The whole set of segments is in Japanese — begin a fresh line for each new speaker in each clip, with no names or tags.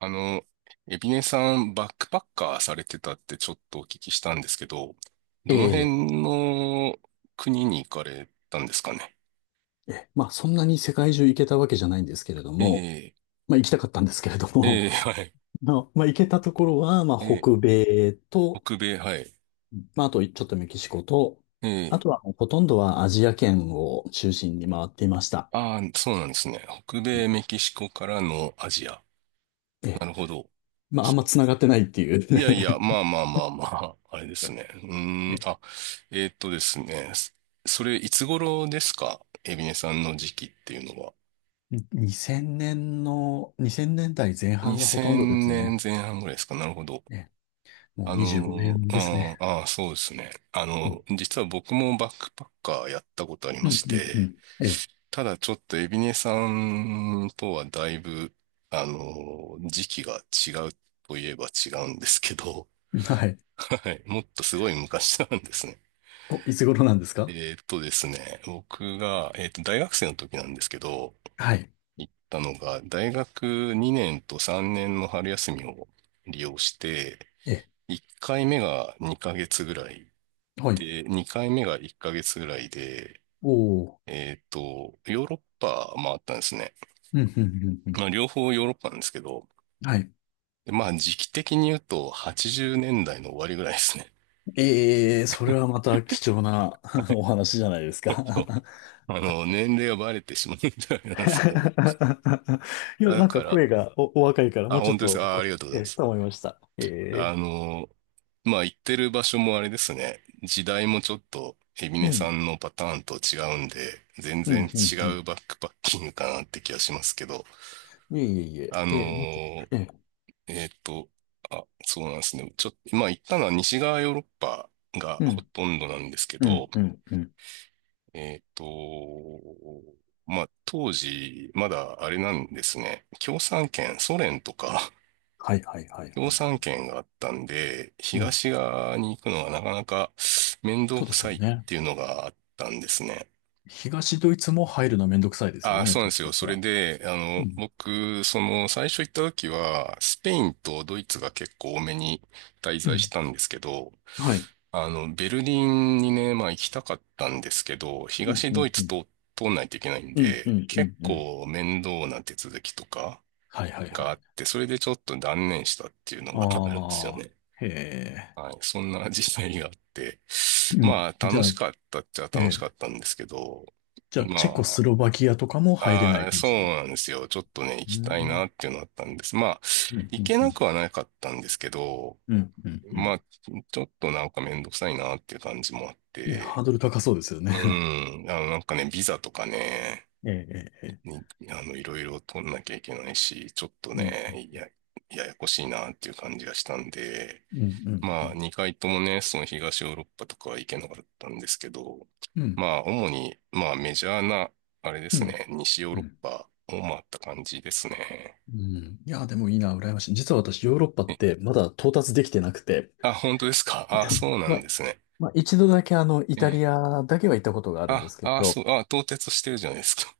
あの、エビネさん、バックパッカーされてたってちょっとお聞きしたんですけど、
え
どの
え、
辺の国に行かれたんですかね？
ええそんなに世界中行けたわけじゃないんですけれど
え
も、
え、
まあ行きたかったんですけれども、
ええ、はい。
まあ、まあ行けたところは、まあ
ええ、
北米と、
北米、はい。
まああとちょっとメキシコと、
え
あ
え、
とはもうほとんどはアジア圏を中心に回っていました。
ああ、そうなんですね。北
ね。
米、メキシコからのアジア。
ええ、
なるほど。
まああ
そ
んま
う、
繋がってないっていう。
いやいや、まあまあまあまあ、あれですね。うーん、
え
あ、
え。
ですね。それ、いつ頃ですかエビネさんの時期っていうのは？
2000年の、2000年代前半がほとんどで
2000
すね。
年前半ぐらいですか。なるほど。
ええ、もう
あ
25
の、
年ですね。
ああ、ああそうですね。あ
うん、
の、実は僕もバックパッカーやったことあり
う
ま
ん、
し
うん。う
て、
ん。え
ただちょっとエビネさんとはだいぶ、あの、時期が違うといえば違うんですけど、
え、はい。
はい。もっとすごい昔なんですね。
お、いつ頃なんですか？
僕が、大学生の時なんですけど、
はい。
行ったのが、大学2年と3年の春休みを利用して、
ええ、
1回目が2ヶ月ぐらい
はい。
で、2回目が1ヶ月ぐらいで、
おおー。
ヨーロッパ回ったんですね。
うん、うん、うんうん。
まあ、両方ヨーロッパなんですけど、
はい。
でまあ、時期的に言うと80年代の終わりぐらいですね。
ええ、それはまた貴重な お話じゃないです か。
そう。あの、年齢がバレてしまうみたいなんですけども。
いや、
だ
なん
か
か
ら、
声がお、お若いから、
あ、
もうちょっ
本当で
と
すか。あ、あ
お、
りがとうござ
え
いま
え、
す。
と思いました。え
あ
え、
の、まあ、行ってる場所もあれですね。時代もちょっと、海老
う
根さ
ん、
んのパターンと違うんで、全
うん、
然
う
違
ん、うん。
うバックパッキングかなって気がしますけど、
いえいえいえ、
あ
ええ、もっと、
のー
ええ、
えっと、あ、そうなんですね。ちょっと、まあ、行ったのは西側ヨーロッパが
う
ほ
ん、
とんどなんですけ
う
ど、
ん、うん、うん。
えっと、まあ、当時、まだあれなんですね。共産圏、ソ連とか
はいはいはいは
共
いは
産
い。
圏があったんで、
うん、
東側に行くのはなかなか面倒
そうで
く
す
さ
よ
いっ
ね。
ていうのがあったんですね。
東ドイツも入るのめんどくさいですよ
ああ、
ね、
そうなん
当
です
時だ
よ。
っ
そ
た
れ
ら。
で、あ
う
の、
ん、
僕、その、最初行った時は、スペインとドイツが結構多めに滞
う
在
ん、
したんですけど、
はい。
あの、ベルリンにね、まあ行きたかったんですけど、
うん、
東
う
ドイ
ん、う
ツ
ん。
と通んないといけないん
うん、う
で、
ん、う
結
ん、うん。
構面倒な手続きとか
はいはいは
があっ
い。
て、それでちょっと断念したっていうのがあるんですよ
あ
ね。
あ、へえ。
はい、そんな 実際があって、
うん。
まあ
じ
楽
ゃあ、
しかったっちゃ
え
楽し
え。
かったんですけど、
じゃあ、チェコス
ま
ロバキアとかも
あ、
入れな
あ
い
あ、
感
そう
じで。
なんですよ。ちょっとね、行
う
き
ん、
たい
うん、
なっていうのあったんです。まあ、
うん、う
行
ん、
け
う
な
ん、
くはなかったんですけど、
うん。う
まあ、
ん。
ちょっとなんかめんどくさいなっていう感じもあっ
ね、ハ
て、
ードル高そうですよ
う
ね。
ん、あの、なんかね、ビザとかね、
ええ、ええ、ええ。
に、あの、いろいろ取んなきゃいけないし、ちょっと
うん、
ね、や、ややこしいなっていう感じがしたんで、
うん、うん、う
まあ、
ん、
2回ともね、その東ヨーロッパとかは行けなかったんですけど、
うん、
まあ、主に、まあ、メジャーな、あれで
う
す
ん、
ね、西ヨー
う
ロッ
ん。
パを回った感じですね。
うん、いや、でもいいな、羨ましい。実は私、ヨーロッパっ
え、
てまだ到達できてなくて、
あ、本当ですか、あ、そ うな
ま
ん
あ、
ですね。
まあ、一度だけあの、イ
え
タリ
え。
アだけは行ったことがあるんで
あ、
すけ
あ、
ど、
そう、あ、到達してるじゃないですか。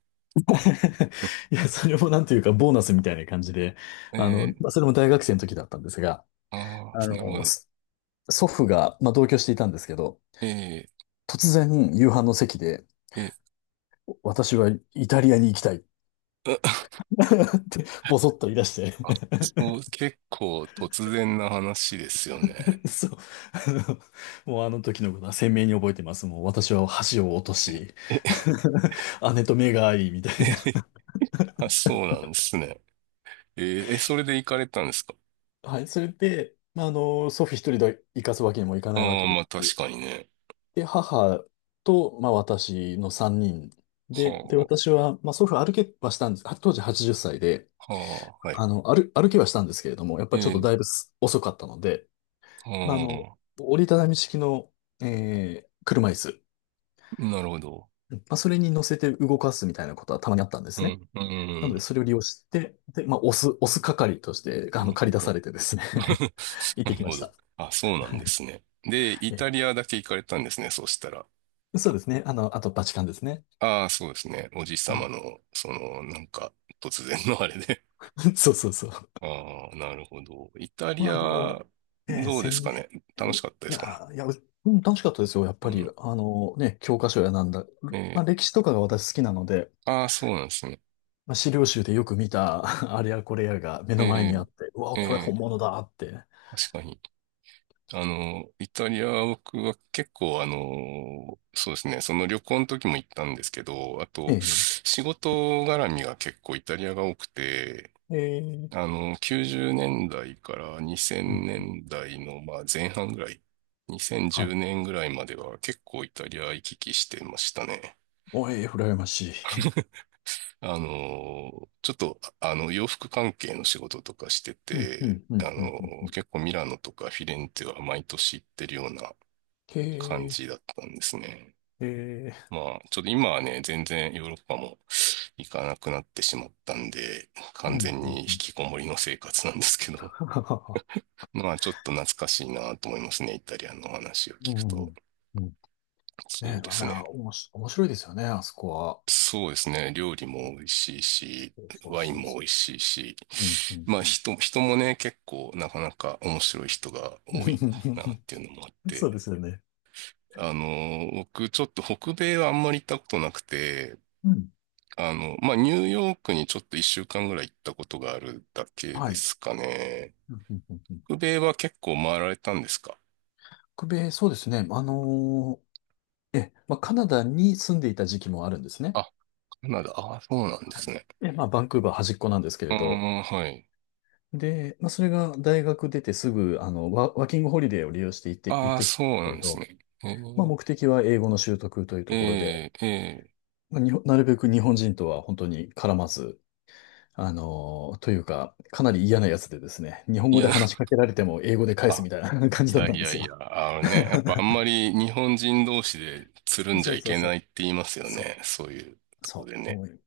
いや、それもなんていうか、ボーナスみたいな感じで、
え
あの、
え。
まあそれも大学生の時だったんですが、
あ
あ
あ、
の、
なるほど。
そ祖父が、まあ、同居していたんですけど、
ええ、
突然夕飯の席で、
え
私はイタリアに行きたい っ
え、う、
てボソッと言い出して。
あ、そう、結構突然な話ですよね。
そう、あの、もうあの時のことは鮮明に覚えてます。もう私は箸を落とし、
え、
姉と目が合い、みたいな。
え、あ、そうなんですね。ええ、え、それで行かれたんですか？
はい、それで、まあ、あの、祖父一人で行かすわけにもいかないわ
ああ、
けで
まあ
すし。
確かにね。
で、母と、まあ、私の3人で、で、
は
私は、まあ、祖父歩けはしたんです。当時80歳で、
あ、はあ、はい。
あの、歩、歩きはしたんですけれども、やっぱ
え
りちょっと
え、
だいぶす遅かったので、まあ、あの、
は
折りたたみ式の、車椅子、
あ、なるほど。
まあ、それに乗せて動かすみたいなことはたまにあったんで
う
すね。
ん、う
なので、
ん、
それを利用して、で、まあ、押す、押す係として、あ
な
の、
る
借
ほ
り出さ
ど。
れてですね。 行って
な
き
る
ま
ほ
した。
ど。あ、そうなんですね。で、イタリ
え
アだけ行かれたんですね、そうしたら。
え、そうですね。あの、あと、バチカンですね。
ああ、そうですね。おじい
う
さま
ん。
の、その、なんか、突然のあれで。
そうそうそう。
ああ、なるほど。イタリ
まあ、でも、
ア、
ええ
どうで
鮮
す
明
かね。楽
に、
し
い
かったですかね？
や、いや、うん、楽しかったですよ。やっ
う
ぱり、
ん。
あのね、教科書やなんだ。
え
まあ、
え、
歴史とかが私好きなので、
ああ、そうなんですね。
まあ、資料集でよく見た あれやこれやが目
え
の前にあ
え、
って、うわ、
え
これ本
え、
物だって。
確かに。あの、イタリアは僕は結構あの、そうですね、その旅行の時も行ったんですけど、あ
え
と、
え、
仕事絡みが結構イタリアが多くて、
ええ、
あの、90年代から
うん、
2000年代のまあ前半ぐらい、2010
はい。
年ぐらいまでは結構イタリア行き来してましたね。
おい、羨ましい。
あの、ちょっと、あの、洋服関係の仕事とかして
うん、う
て、
ん、う
あ
ん、うん、うん。う
の、
ん。
結構ミラノとかフィレンツェは毎年行ってるような感
へ
じだったんですね。
え、ええ、
まあ、ちょっと今はね、全然ヨーロッパも行かなくなってしまったんで、
う
完
ん、
全
うん、
に引
うん。
きこもりの生活なんですけど、
はははは。
まあ、ちょっと懐かしいなと思いますね。イタリアの話を
う
聞く
ん、
と。
うん。ねえ、
そうで
あ
す
れ
ね。
はおもし、面白いですよね、あそこは。
そうですね。料理も美味しい
そ
し、
うそう
ワイン
そう
も美
そ
味しいし、
う。うん、うん、
まあ
うん。
人、人もね、結構なかなか面白い人が多いなっていうのもあっ て、
そうですよね。
あの、僕ちょっと北米はあんまり行ったことなくて、
うん。
あの、まあ、ニューヨークにちょっと一週間ぐらい行ったことがあるだけ
は
で
い。
すかね。
うん、うん、うん。うん、
北米は結構回られたんですか？
北米、そうですね。あのー、ええ、まあ、カナダに住んでいた時期もあるんですね。
あ、カナダ。ああ、そうなんで
は
す
い。
ね。
で、まあ、バンクーバー端っこなんですけ
う
れ
ー
ど。
ん、はい。
で、まあ、それが大学出てすぐ、あの、ワ、ワーキングホリデーを利用して行って、行っ
ああ、
てきた
そ
んで
う
すけ
なん
れ
です
ど、
ね。え
まあ、目的は英語の習得という
ー、
ところで、
えー、えー、
まあ、日本なるべく日本人とは本当に絡まず、あの、というか、かなり嫌なやつでですね、日本
い
語で
や、
話しかけられても英語で返す
あ、
みたいな 感
い
じだっ
や
たん
い
で
や
す
い
よ。
や、あのね、やっぱあん まり日本人同士でつるんじ
そ
ゃ
う
い
そう
け
そ
ない
う。
って言いますよ
そう
ね。そういうとこ
そ
で
う。
ね。
もう、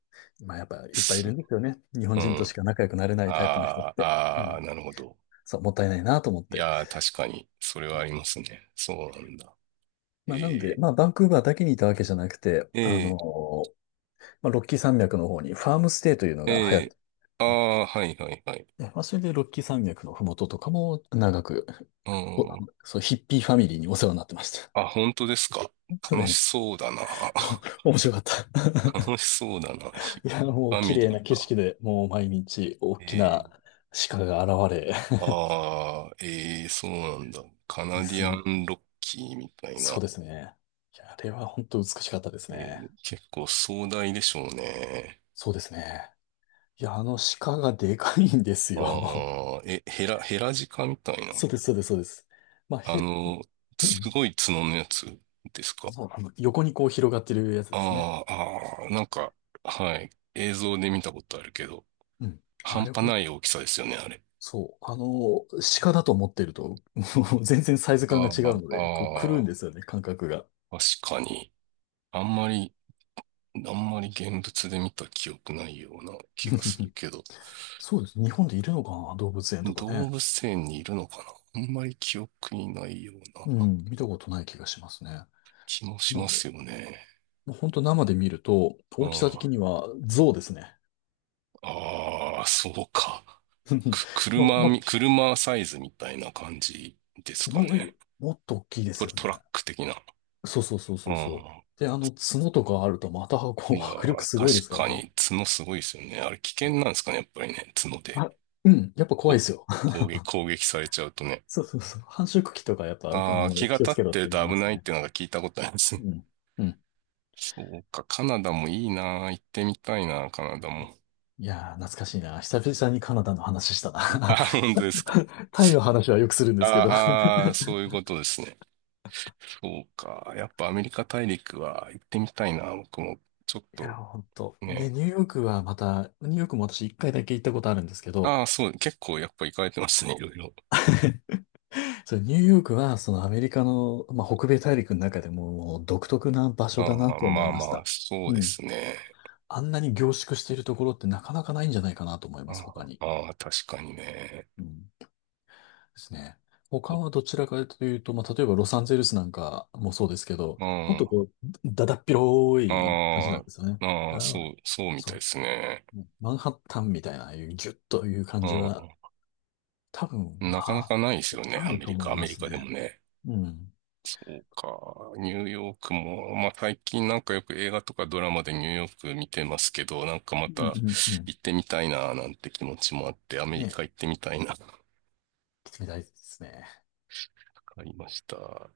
まあやっぱいっぱいい
す、
るんですよね。日本
う
人とし
ん。
か仲良くなれないタイプの人っ
ああ、
て。う
ああ、
ん。
なるほど。
そう、もったいないなと思っ
い
て。
やー、確かに、それはありますね。そうなんだ。
まあなので、
え
まあバンクーバーだけにいたわけじゃなくて、
ー、
あ
え
の、まあロッキー山脈の方にファームステイというの
ー、
が流行っ
え
て、
ー、ああー、はいはいはい。
でまあそれでロッキー山脈のふもととかも長く、
う
お、あ
ん。
のそう、ヒッピーファミリーにお世話になってました。
あ、本当ですか。
そ
楽し
れ、
そうだな。
お 面白かった。
楽しそうだな。ひ、
いや、も
フ
う
ァ
綺
ミ
麗
リ
な
ー
景
が。
色で、もう毎日大き
え
な
ー、
鹿が現れ、
ああ、えー、そうなんだ。カ
で
ナデ
す
ィア
ね。
ンロッキーみたいな。
そうですね。いや、あれは本当美しかったです
え
ね。
ー、結構壮大でしょうね。
そうですね。いや、あの鹿がでかいんですよ。
ああ、え、ヘラ、ヘラジカみたいな。
そうです、そうです、そうです。まあ、
あ
へ、
の、
う
す
ん、
ごい角のやつですか。
そう、あの、横にこう広がってるやつですね。
ああ、ああ、なんか、はい。映像で見たことあるけど、
うん。あ
半
れ
端
ほん、
ない大きさですよね、あれ。
そう、あの、鹿だと思ってると、もう全然サイズ感が
あ
違うの
あ、
で、こう狂うんで
あ
すよね、感覚が。
あ、確かに。あんまり、あんまり現物で見た記憶ないような気がする けど、
そうです。日本でいるのかな、動物園とかね。
動物園にいるのかな、あんまり記憶にないよう
う
な
ん、見たことない気がしますね。
気もしま
もう、
すよね。
もう本当生で見ると、
うん。
大きさ的
あ
には象ですね。
あ、そうか。く、
まあ、
車
も、
み、車サイズみたいな感じですかね。
も、もっと大きいで
ト、
すよね。
トラック的な。
そうそうそう
う
そうそ
ん。
う。で、あの、角とかあるとまた、こう、
いや
迫力
ー、
すごいで
確
すから
か
ね。
に角すごいですよね。あれ危険なんですかね、やっぱりね、角で。
あ、うん、やっぱ怖い
こ
で
う、
すよ。
攻撃、攻撃されちゃうとね。
そうそうそう。繁殖期とかやっぱ、あ
ああ、気
の、
が
気を
立っ
つけろっ
てる
て言い
と危
ます
ないっ
ね。
てなんか聞いたことありますね。
うん。うん。
そうか、カナダもいいなー、行ってみたいなー、カナダも。
いやー、懐かしいな。久々にカナダの話した
いあ
な。
ー、本当ですか。
タイの話はよくするんですけど。い
あー、あ、そういうことですね。そうか、やっぱアメリカ大陸は行ってみたいな、僕も。ちょっ
や
と
ー、ほんと。ね、
ね。
ニューヨークはまた、ニューヨークも私一回だけ行ったことあるんですけど、
ああ、そう、結構やっぱ行かれてますね、いろいろ。
それニューヨークは、そのアメリカの、まあ、北米大陸の中でも、もう独特な場所
あ
だな
あ、
と思
ま
い
あ
ま
ま
し
あ、
た。
そう
う
で
ん。
すね。
あんなに凝縮しているところってなかなかないんじゃないかなと思いま
あ
す、他に。
あー、確かにね。
うん。ですね。他
う
はどちらかというと、まあ、例えばロサンゼルスなんかもそうですけど、
ん。
もっと
あ
こう、だだっ広い感じなん
あ、
ですよね。
ああ、
あ、
そう、そうみた
そ
いで
う。
すね。
うん、マンハッタンみたいな、ああいうギュッという感じは、
う
多分、
ん。なかな
あ、
かないですよね、
な
ア
い
メ
と
リ
思
カ。
い
アメ
ま
リ
す
カ
ね。
でもね。
うん。
そうか。ニューヨークも、まあ最近なんかよく映画とかドラマでニューヨーク見てますけど、なんかま
うんう
た
んうん。
行ってみたいな、なんて気持ちもあって、アメリ
ね、
カ行ってみたいな、わ
来てみたいですね。
かりました。